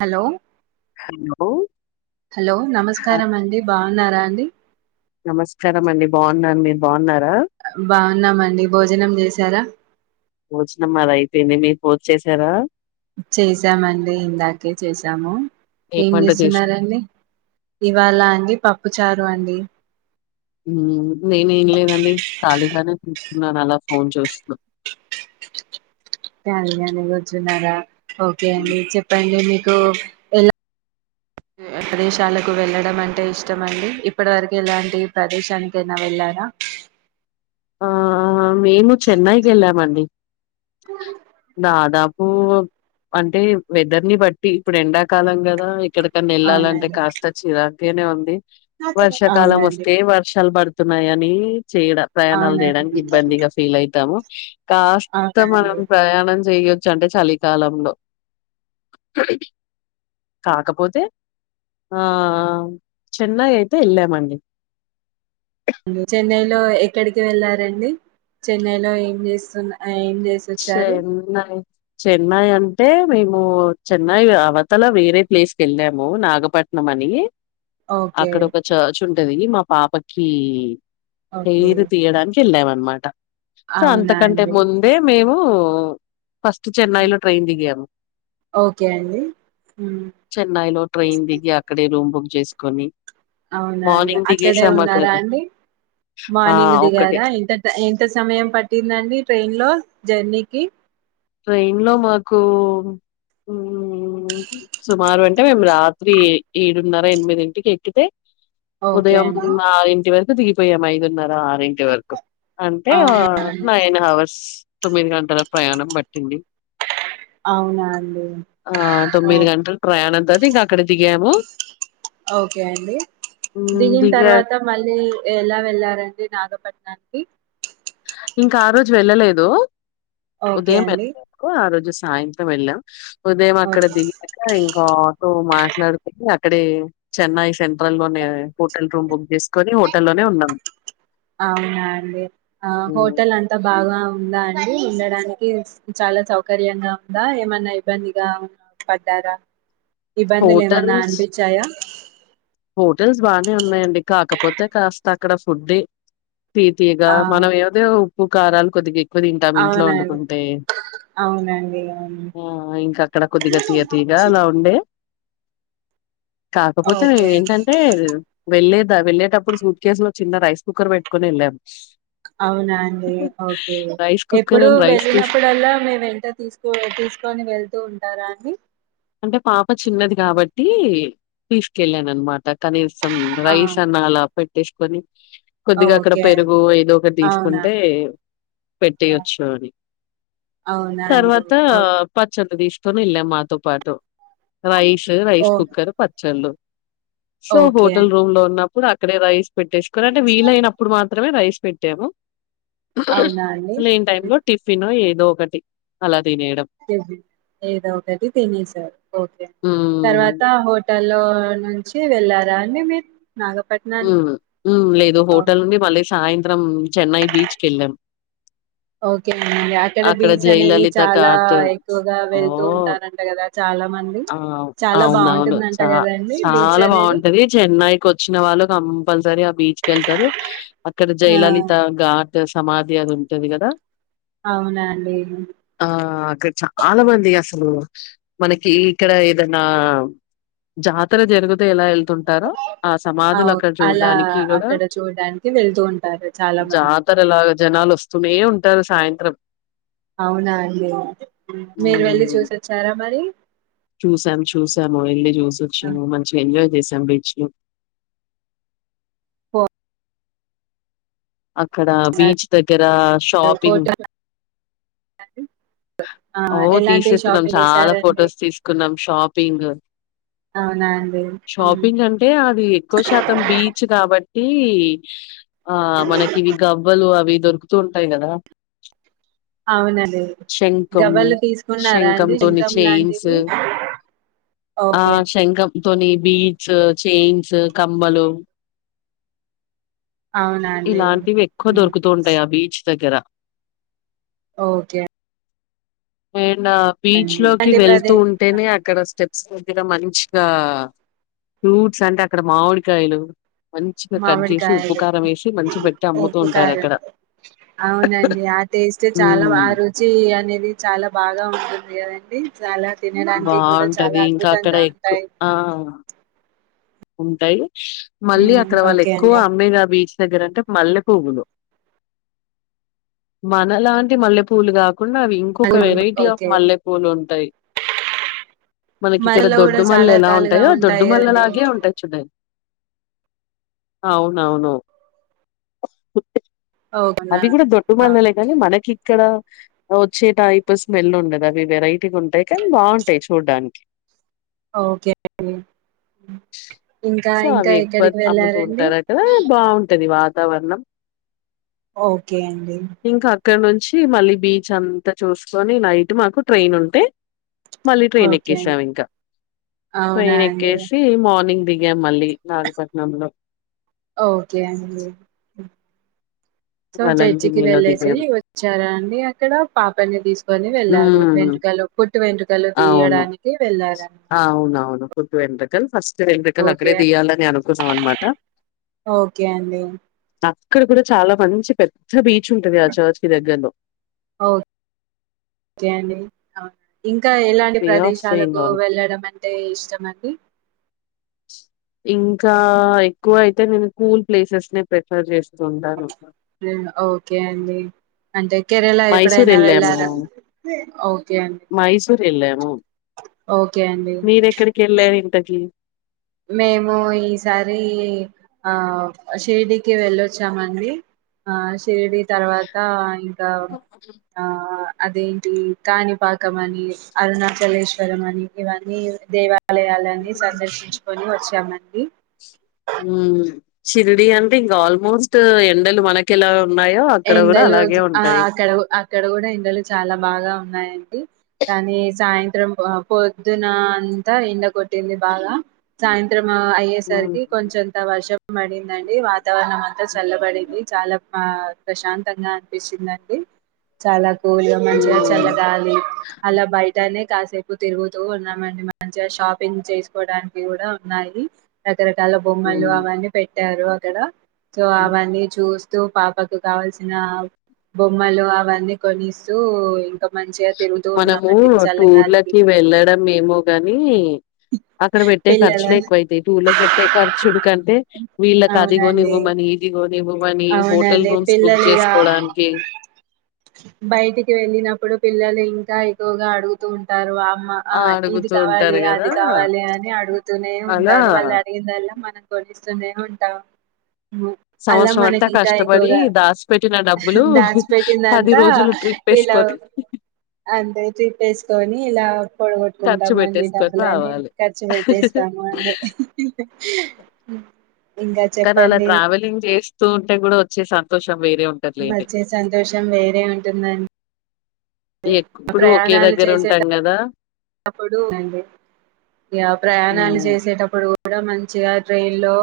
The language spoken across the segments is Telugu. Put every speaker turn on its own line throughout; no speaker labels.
హలో
హలో
హలో
ఆ
నమస్కారం అండి బ ఉన్నారా అండి
నమస్కారం అండి బాగున్నాన్ మీరు బాగున్నా
బా ఉన్నామండి భోజనం చేసారా
భోజనం మాది అయిపోయింది మీరు భోంచేసారా
చేసామండి ఇందాకే చేసాము ఏం
వంట చేసా
చేస్తున్నారండి ఇవాళ అండి పప్పు చారు అండి
హ్మ్ నేనే ఏం లేదండి ఖాళీగానే ననాలా ఫోన్ చేస్తున్నా
ఖాళీగానే కూర్చున్నరా ఓకే అండి చెప్పండి మీక్ కు ఎలా ప్రదేశాలకు వెళ్ళడం అంటే ఇష్టమండి ఇప్పటి వరకు ఎలాంటి ప్రదేశానికైనా వెళ్ళారా
ఆ మేము చెన్నైకి ఎళ్ళామండి దాదాపు అంటే వెదర్ ని బట్టి ఇప్పుడు ఎండాకాలం కదా ఇక్కడ కన్ ఎళ్లాలంటే
అవునండి
కాస్త చిరక్ తేనె ఏమంది వర్షాకాలం
అవునండి
వస్తే వర్షాలు బర్ద్ తున్నాయని అని చేయడ ప్రయాణాలు
అవునండి
చేయడానికి ఇబ్బందిగా ఫీల్ అయితాము [unintelligible] కాస్త
అవునండి
మనం ప్రయాణం చేయొచ్చు అంటే చలికాలంలో కాకపోతే ఆఁ చెన్నై అయితే వెళ్ళామండి
చెన్నైలో ఎక్కడికి వెళ్లారండి చెన్నైలో ఏం చేస్తున్న ఏం చే
చెన్నై చెన్నై అంటే మేము చెన్నై అవతల వేరే ప్లేస్ కు వెళ్ళాము నాగపట్నం అని
ఓకే
అక్కడ ఒక చర్చ్ ఉంటది మా పాపకి
ఓకే
హెయిర్ తియ్యడానికి వెళ్ళన్నమాట సో
అవునా
అంతకంటే
అండి
ముందే మేము ఫస్ట్ చెన్నై
హ్మ్.
లో ట్రైన్ దిగాము
ఓకే అండి మ్మ్
చెన్నైలో ట్రైన్ దిగి అక్కడే రూమ్ బుక్ చేసుకొని
అవునండి
మార్నింగ్
అక్కడే
దిగేసాం అక్కడ
ఉన్నారా అండి
ఆ
మార్నింగ్
ఒక్కటే
దిగారా ఎంత టైమ్ ఎంత సమయం పట్టిందండి ట్రైన్ లో జర్నీకి
ట్రైన్ లో మాకు మ్ సుమారు అంటే మేము రాత్రి ఏడున్నర ఎనిమిది ఇంటికి ఎక్కితే
ఓకే
ఉదయం
అండి
ఆరంటింటి వరక్ దికిపోయాము ఐదున్నర ఆరుంటి వరకు అంటే
అవునా అండి
నైన్ హవర్స్ తొమ్మిది గంటల ప్రయాణం బట్టి తిండి
అవునా అండి
ఆ
ఓ
తొమ్మిది గంటలు ప్రయాణం అది అక్కడ దిగయాము
ఓకే అండి దిని
దిగా
తర్వాత మళ్ళీ ఎలా వెళ్లారండి నాగపట్నానికి [unintelligible]
ఇంకా ఆ రోజు వెళ్ళ
ఓకే
ఉదయం ఎ
అండి
ఆ రజ సాయంత్రం ఎల ఉదయం అక్కడ
ఓకే
దిగాక ఇంకో ఆటో మాట్ల మాట్లాడుకని అక్కడే చెన్నై సెంట్రల్ లోనే హోటల్ రూమ్ బుక్ చేసుకని హోటల్లోనే ఉన్నాం
అవునా అండి ఆ
హ్మ్.
హోటల్ అంతా బాగా ఉందా అం ఉండడానికి చాలా సౌకర్యంగా ఉందా ఏమన్నా ఇబ్బందిగా ఉ పడ్డారా ఇబ్బందులు ఏమన్నా
హోటల్స్
అనిపించాయా
హోటల్స్ బానే ఉన్నాయండి కాకపోతే కాస్త అక్కడ ఫుడ్ తితిగా
ఆ
మనం ఏదో పు కారాలు కొద్దిగ ఎక్కువ తినటం ఇంట్లో
అవునండి
వండుకుంటే
అవునండి అవును
ఆ ఇంకా అక్కడ కొద్దిగా తీయ తీయాగ అలా ఉండే కాకపోతే మే
ఓకే అండి
ఏ వెళ్లేదా వెళ్ళేటప్పుడు సూట్ కేసు లో చిన్న రైస్ కుక్కర్ పెట్టుకొని వెళ్ళాం
అవునా అండి ఓకే
రైస్ కుక్కర్
ఎప్పుడు
అండ్ రైస్ తీస్
వెళ్ళినప్పుడల్లా మేము వెంట తీసుకో తీసుకొని వెళ్తూ టారా అండి
అంటే పాప చిన్నది కాబట్టి తీసుకెళ్ళాను అనమాట కనీ సమ్
ఆ
రైస్ అన్నా అలా పెట్టేసుకొని కొద్దిగా అక్కడ
ఓకే అండి
పెరుగు ఏదో ఒకటి
అవునా
తీసుకుంటే పెట్టేయచ్చు అని
అవునా అండి
తర్వాత
ఓ
పచ్చ ది తీసుకొని వెళ్ళాం మాతో పాటు రైష్ రైస్
ఓ-
కుక్కర్ పచ్చళ్ళు సో
ఓకే
హోటల్
అండి
రూమ్ లో ఉన్నా కు అక్కడే రైస్ పెట్టేసుకోని అంటే వీలైనప్పుడు మాత్రమే మాత్రమే రైస్ పెట్టాము
అవునా అండి
లేని టైమ్ లో టిఫిన్ ఏది దొ ఒకటి అలా తినేయడం.
జ ఏదొ ఒకటి తినేసారు ఓకే
హ్మ్.
తర్వాత బట్టలో నుంచి వెళ్ళారా అని మీరు
హూ
నాగపట్నానికి
హూ లేదు
అవును.
హోటల్ నుండి మళ్ళ సాయంత్రం చెన్నై బీచ్కి వెళ్ళం
ఓకే అ అక్కడ బీచ్ అనేది
జయలలిత
చాలా
ఘాట్
ఎక్కువగా
ఓ
వెళ్తూ ఉంటారుంట కదా చాలా మంది
ఆ
చాలా
అవునవును
బాగుంటుందంట
చ
కదండి బీచ్
చాలా
అనేది
బాగుంటది చెన్నైకి వచ్చిన వాళ్ళు కంపల్సరీ ఆ బీచ్ కి వెళ్తారు అక్కడ
ఆ
జయలలిత గా సమాధి అది ఉంటది కదా
అవునా అండి
ఆ అక్కడ చాలా మంది అసలు స్ మనకి ఇక్కడ ఏదన్నా జాతర జరుగతే ఎలా ఉంటారో ఆ సమాధులు
అవు
అక్కడ
అలా
చూడడానికి కూడా
అక్కడ చూడడానికి వెళ్తూ ఉంటారు చాలా మంది
జాతరలాగా జనాలు వస్తూనే ఉంట ఉంటారు సాయంత్రం
అవునా అండి మీరు వెళ్ళి చూసిచ్చోరా మరి
చూసాము చూసాము వెళ్ళి
ఆ,
చూసోచ్చాము మంచిగా అయి ఎంజాయ్ చేసాము బీచ్ లో
ఫో-
అక్కడ బీచ్ దగ్గర షాపింగ్
అ
ఓ తీసేకున్నాం చాలా
చేసారండి
ఫొటోస్ తీసుకున్నాం షాపింగ్
అవునా అండి ఉమ్.
షాపింగ్ అంటే అది ఎక్కువ శాతం బీచ్ కాబట్టి టి ఆ మనకి ఇవి గవ్వలు అవి దొరుకుతూ ఉంటాయి కదా
అవునదే
శంఖం శంఖం తోని చయిన్స్ ఆ
ఓకే
శంఖం తని బీట్స్ చైన్స్ కమ్మలు
అవునా అండి
ఇలాంటివి ఎక్కువ
ఉమ్.
దొరుకుతూ ఉంటాయి ఆ బీచ్ దగ్గర
ఓకే
మేడ్ నా బీచ్
అండి
లోకి
అంటే
వెళ్తూ
ప్రదే ఆ,
ఉంటేనే అక్కడ స్టెప్ శుద్ధిగా మంచిగా ఫ్రూట్స్ అంటే అక్కడ మామిడికాయలు మంచిగా కట్ చేసి ఉప్పు
మామిడికాయలు
కారం వేసి మంచి పెట్టి అమ్ముతూ
ఉప్పు
ఉంటారు
కారం
అక్కడ
అవునండి ఆ టేస్ట్ చాలా
హ్మ్
ఆ రుచి అనేది చాలా బాగా ఉంటుంది ఇగ దండి చాలా తినడానికి కూడా చాలా
బాగుంటది ఇంకా అక్కడ
అద్భుతంగా
ఎక్కువ
ఉంటాయి
ఆ ఉంటాయి షూ మళ్ళీ
ఉమ్,
అక్కడ వాళ్ళు
ఓకే
ఎక్కువ
అండి
అమ్మేదబ దగ్గర అంటే మల్లె పువ్వులు మనలాంటి మల్లె పువ్వులు కాదు ఉన్నవి ఇంకొక వెరైటీ ఆఫ్
ఓకే
మల్లె పూలు ఉ ంత మనకి ఇక్కడ
మరలో కూడా
దొడ్డు మల్ళ
చాలా
ఎలా
రకాలుగా
ఉంటాయో దొడ్డు
ఉంటాయి కదండి
మల్లలాగే ఉంటా డ అవునావునువు
ఓకేనా
అవి కూడా దొట్టు
ఆ,
మనలే కానీ మనకి ఇక్కడ వచ్చే టైప్ స్మెల్ ఉండది అవి వెరైటీగా ఉంటాయి కానీ బాగుంటాయి చూడ్డానికి
ఓకే అం ఇంకా
సో
ఇంకా
అవి ఎక్కువ
ఎక్కడికి వెళ్ళారంండి
వతావరణం
ఓకే అండి
ఇక్కడ నుంచి మళ్ళీ బీచ్ అంతా చూసుకొని నైట్ మాకు ట్రైన్ ఉంటే మళ్ళీ ట్రైన్
ఓకే అండి
ఎక్కేసాం ఇంకా
అవునా
ట్రైన్
అండి
ఎక్కేసి మార్నింగ్ దిగా మళ్ళీ నాగపట్నంలో
ఓకే అ సో చర్చికి
వలంగినిలో
వెళ్ళేసి
దిగాం.
వచ్చారా అండి అక్కడ పాపన్ని తీసుకు కొని వెళ్లారు
హ్మ్.
వెంట్రుకలు పుట్టు వెంట్రుకలు
అవును.
తీయడానికి వెళ్లారనమాట
పుట్టుంట్రక ఫస్ట్ సరే ఎందుకలు అక్కడే తీయాలని అనుకున్నాం అనమాట
ఓకే అండి
ఇక్కడ కూడా చాలా మంచి పెద్ద బీచ్ చ్ ఉంటది చర్చ్ దగ్గర్లో
ఓకే అండి అవు ఇం ఇంకా ఎలాంటి
బే ఆఫ్
ప్రదేశాలకు
బెంగాల్.
వెళ్ళడం అని అంటే ఇష్టం అండి
ఇంకా ఎక్కువ అయితే నేను కూల్ ప్లేసెస్ నే ప్రిఫర్ చేస్తాను
ఓకే అండి అంటే కేెరళ
మైసూర్
ఎప్పుడైనా
ఎళ్ళాము
వెళ్ళారా ఓకే అండి
మైసూర్ ఎళ్ళాము
ఓకే అండి
కీ
మేము ఈసారి ఆ షిర్డికి వెళ్ళొచ్చామండి, ఆ షిర్డి తర్వాత ఇంకా ఆ అదేంటి కాణిపాకం అని అరుణాచలేశ్వరం అని ఇవన్నీ దేవ ఆలయాలన్ని సందర్శించు వచ్చామండి
ఉ షరిడి అంటే ఇంకా ఆల్మోస్ట్ ఎండలు మనకిలా
ఎండలు ఆ అక్కడ అక్కడ కూడా ఎండలు చాలా బాగా ఉన్నాయండి, కానీ సాయంత్రం త్రం పొద్దున అంతా ఎండ కొట్టింది బాగా సాయంత్రం అ
మ్మ్
అయ్యేసరికి కొంచెంత వర్షం పడిందండి వా వాతావరణం అంతా చల్లబడింది చాలా ప్రశాంతంగా అనిపిించిందండి చాలా పోలియో మంచిగా
మ్మ్
చల్లగాలి అలా బయటనే కాసేపు తిరుగుతూ ఉన్నామండి, మంచిగా షాపింగ్ చేసుకోవడానికి కూడా ఉన్నాయి ద రకరకాల బొమ్మలు
మ్మ్
అవన్నీ పెట్ ట్టారు అక్కడ సో అవన్నీ చూసి పాపకు కావాల్సిన బొమ్మలు అవన్నీ కొనిస్తూ ఇంకా మంచిగా తిరుగుతూ
మనము
ఉన్నామండి చల్లగాలికి
టూర్లకి వెళ్ళడం ఏమో గాని అక్కడ పెట్టే
పిల్లల
ఖర్చులేే ఎక్కువైతాయి టూర్లకి పెట్టే ఖర్చుడు కంటే వీళ్ళకి
అవునండి
అదిగోనివ్వమని ఇదికోనివ్వమని.
అవునండి. పిల్లలుగా
చేసుకోవడానికి
బయటికి వెళ్ళినప్పుడు పిల్లలు ఇంకా ఎక్కువగా అడుగుతూ ఉంటారు. ఆ
ఆ
ఆహ్ ఇది
అడుగుతూ
కావాలి
ఉంటారు
అది
కదా
కావాలి అని అడుగుతూనే
అలా
ఉంటారు వాళ్ళు అడిగిందల్ల మనం ఇస్తనే ఉంటాం. అలా మనక్
ఇంత కష్టపడి దాసి పెట్టిన డబ్బులు పది
దాచిపెట్టిందంతా
రోజులు ట్రిప్
ఇలా
వేసుకోని
పోనీ ఇలా పొడగొట్టుకుంటాము అండి డబ్బులని
రావాలి.
ఖర్చు పెట్టేస్తాము అన్ని
కానీ అలా ట్రావెలింగ్ చేస్తూవుం కూడా వచ్చే సంతోషం వేరే ఉంటదిలేండి.
వచ్చే సంతోషం వేరే ఉంటుంది అండి.
ఎప్పుడు ఒకే దగ్గర ఉంటాం కదా.
ఇప్పుడు ఆ ప్రయాణాలు
హ్మ్
చేసేటప్పుడు కూడా మంచి మంచి గా ట్రైన్ లో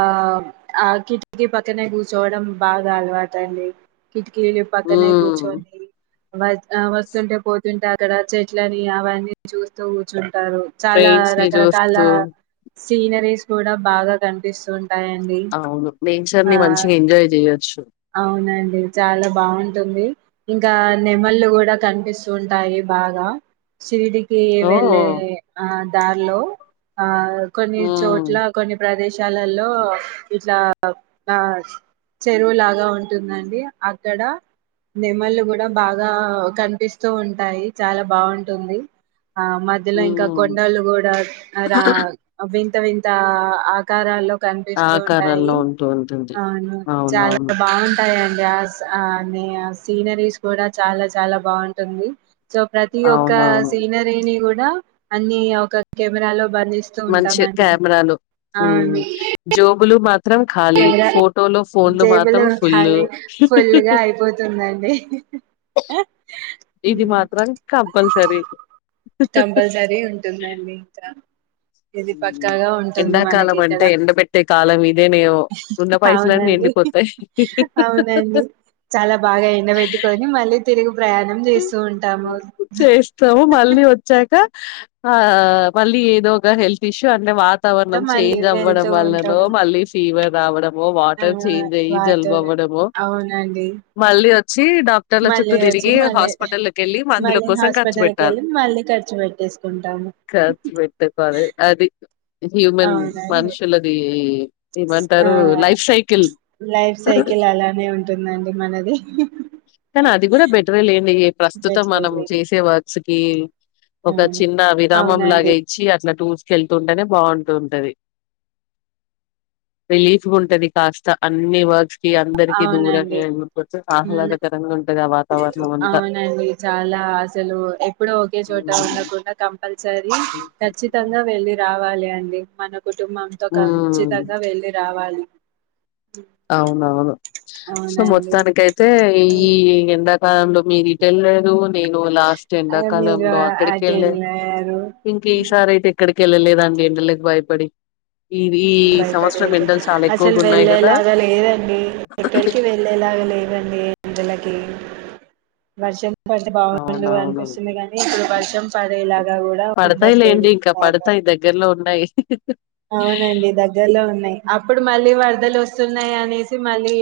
ఆహ్ ఆహ్ కిటికీ పక్కనే కూర్చోవడం బాగా అలవాటు అండి కిటికీ పక్కనే
హ్మ్
కుర్చుని వ ఆహ్ వస్తుంటే పోతుంటే అక్కడ చెట్లని అవన్నీ చూస్తు కూర్చున్ ఉంటారు చాలా
ట్రైన్స్ ని
రకరకాల
చూస్తూ
సీనరీస్ కూడా బాగా కనిపిస్తు ఉంటు రాయండి
అవును నేచర్ ని
ఆహ్
మంచిగా ఎంజాయ్ చేయొచ్చు.
అవునండి చాలా బాగుంటుంది. ఇంకా నెమళ్ళు కూడా కనిపిస్తుంటాయి బాగా సిడి ఈ
ఓ
ఏవేళే ఆహ్ దారిలో ఆహ్ కొన్ని
హ్మ్
చోట్ల కొన్ని ప్రదేశ విషాలలో ఇట్లా ఆ చెరువు లాగా ఉంటుందండి. అక్కడ నెమళ్ళ కూడా బాగా కనిపిస్తూ ఉంటాయి. చాలా బాగుంటుంది. ఆహ్ మధ్యలో ఇంకా
హ్మ్
కొండలు కూడా రా అవి వింతా ఆకారాలు కనిపిస్తూ ఉంటాయి
ఆకారాల్లో ఉంటూ ఉంటుంది.
అవును చాలా
అవునవును.
బాగుంటాయి అండ్ గ్యాస్ ఆహ్ అనే సీనరీస్ కూడా చాలా చాలా బాగుంటుంది. సో ప్రతి ఒక్క
అవునవును.
సీనరిస్ కూడా అన్ని ఒక కెమెరా లో
మంచి కెమెరాలు
అవును
జోబులు మా మాత్రం ఖాళీ
కెమెరా
ఫోటో లో ఫోన్లు మాత్రం
జేబులో
ఫుల్
ఖాళీ ఫుల్ గా అయిపోతుందండి
ఇది మాత్రం కంపల్సరీ
కంపల్సరీ ఉంటుందండి ఇంకా ఇది
హ్మ్
పక్కాగా ఉంటుంది మనకి
ఎండాకాలం
ఇక్కడ
అంటే ఎండబెట్టే కాలం ఇదేనేమో ఉన్న పైసలన్నీ
అవునండి
ఎండిపోతాయి
అవునండి చాలా బాగా ఎండబెట్టుకొని మళ్ళీ తెిగు ప్రయాణం చేస్తూ ఉంటాము
చేస్తాము మళ్ళీ వచ్చాక ఆ మళ్ళీ ఏదో ఒక హెల్త్ ఇష్యూ అంటే వా
త
వాతావరణం
మళ్ళీ
చేంజ్ అవ్వడం
వెళ్తూ
వల్లన
ఉంటాం
మళ్ళీ ఫీవర్ అ
ఆ
వాటర్ చేంజ్ అయ్యి
వాటర్
జలుబవ్వడ
అవునండి
మళ్ళీ చ్చ డాక్టర్ల
మళ్ళీ
చుటుూేరికి
వచ్చి మళ్ళీ మళ్ళీ
ఖర్చు
హాస్పిటల్కి
పెట్టాలి.
వెళ్ళి మళ్ళీ ఖర్చు పెట్టేసుకుంటాము
ఖర్చు పెట్టుకోవాలి. అది హ్యూమన్
అవునండి
మనుషులది
ఆ
ఏమంటారు లైఫ్ సైకిల్.
లైఫ్ సైకిల్ అలానే ఉంటుందండి మనది
లేని ప్రస్తుతం మనం
బెట్లేను
చేసే వ క ఒక
అవును
చిన్న విరామం లాగ
అవునండి
ఇచ్చి అట్లా టూస్కెళ్తుంటేనే బాగుంటుంటది రిలీఫ్ ఉంటది కాస్త అన్ని వర్క్స్ అందరిక దూరమ
అవునండి
అందు
ఉమ్
ఆహ్లాదకరంగా ఉంటంది ఆత
అవునండి చాలా అసలు ఎప్పుడో ఒకే చోట
హ్మ్.
ఉండకుండా కంపల్సరీ ఖచ్చితంగా వెళ్ళి రావాలి ాలే అండి మనం కుటుంబంతో
హ్మ్.
ఖచ్చితంగా వెళ్ళి రావాలి
అవునవును సో
అవునండి
మొత్తానిక అైతే ఈ ఎంద ఉాంలో మీరు ఇటు వెళ్లేదు నేను లాస్ట్
అ మీరు
ఎండాకాలంలో అక్కడికి
అటు
వెళ్ళాను
వెళ్ళారు
ఇంక ఈ సారి అయితే ఇక్కడికి వెళ్ళలేదండి ఇంటలోకి భయపడి ఈ ఈ సంవత్సరం
భయపడేది
ఎండలు చాలా
అసలు
ఎక్కువగా ఉన్నాయి కదా
వెళ్ళేలాగా లేదండి ఎక్కడికి వెళ్ళేలాగా లేదండి ఇందులకి వర్జెం బటి బాగుండు
అవునవును
అనిపిస్తుంది కానీ ఇప్పుడు వర్షం పడేలాగా కూడా
పడతాయి
ఉండట్లేదు బాగా
ఓకే
అవునండి దగ్గరలో ఉన్నాయి అప్పుడు మళ్ళీ వాళ్ళ బద్దలు వస్తున్నాయి అనేసి మళ్ళీ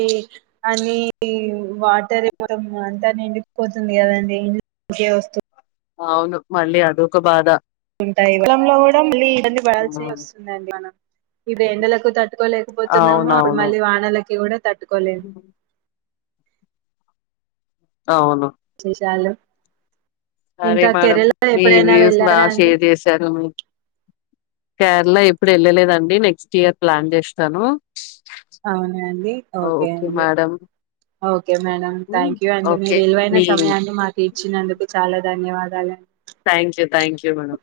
అని వాటర్ మొత్తం అంతా నిండిపోతుంది కదండి ఇం ఇకే వస్తు
అవును మళ్ళీ అదొక బాధ
[unintelligible] ఇబ్బంది పడాల్సి వస్తుందిండి మనం ఇ ఎండలకు తట్టుకోలేకపోతున్నాము అప్పుడు
అవునవును
మళ్ళీ వానలకి కూడా తట్టుకోలే
అవును
విశేషాలు
సరే
ఇంకా
మేడంమ్
కేరళ
మీ
ఎప్పుడైనా
వ్యూస్
వెళ్ళారా
బాగా
అండి
షేర్ చేశను మీ కేరళ ఎప్పుడు వెళ్ళలేదండి నెక్స్ట్ ఇయర్ ప్లాన్ చేస్తాను
అవునండి ఓకే అండి ఓకే మేడం
హ్మ్.
థ్యాంక్ యూ అండి
ఓకే.
మీరు విలువైన
మీ
సమయాన్ని మాకు ఇచ్చినందుకు చాలా ధన్యవాదాలు
thank you thank you madam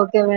okay madam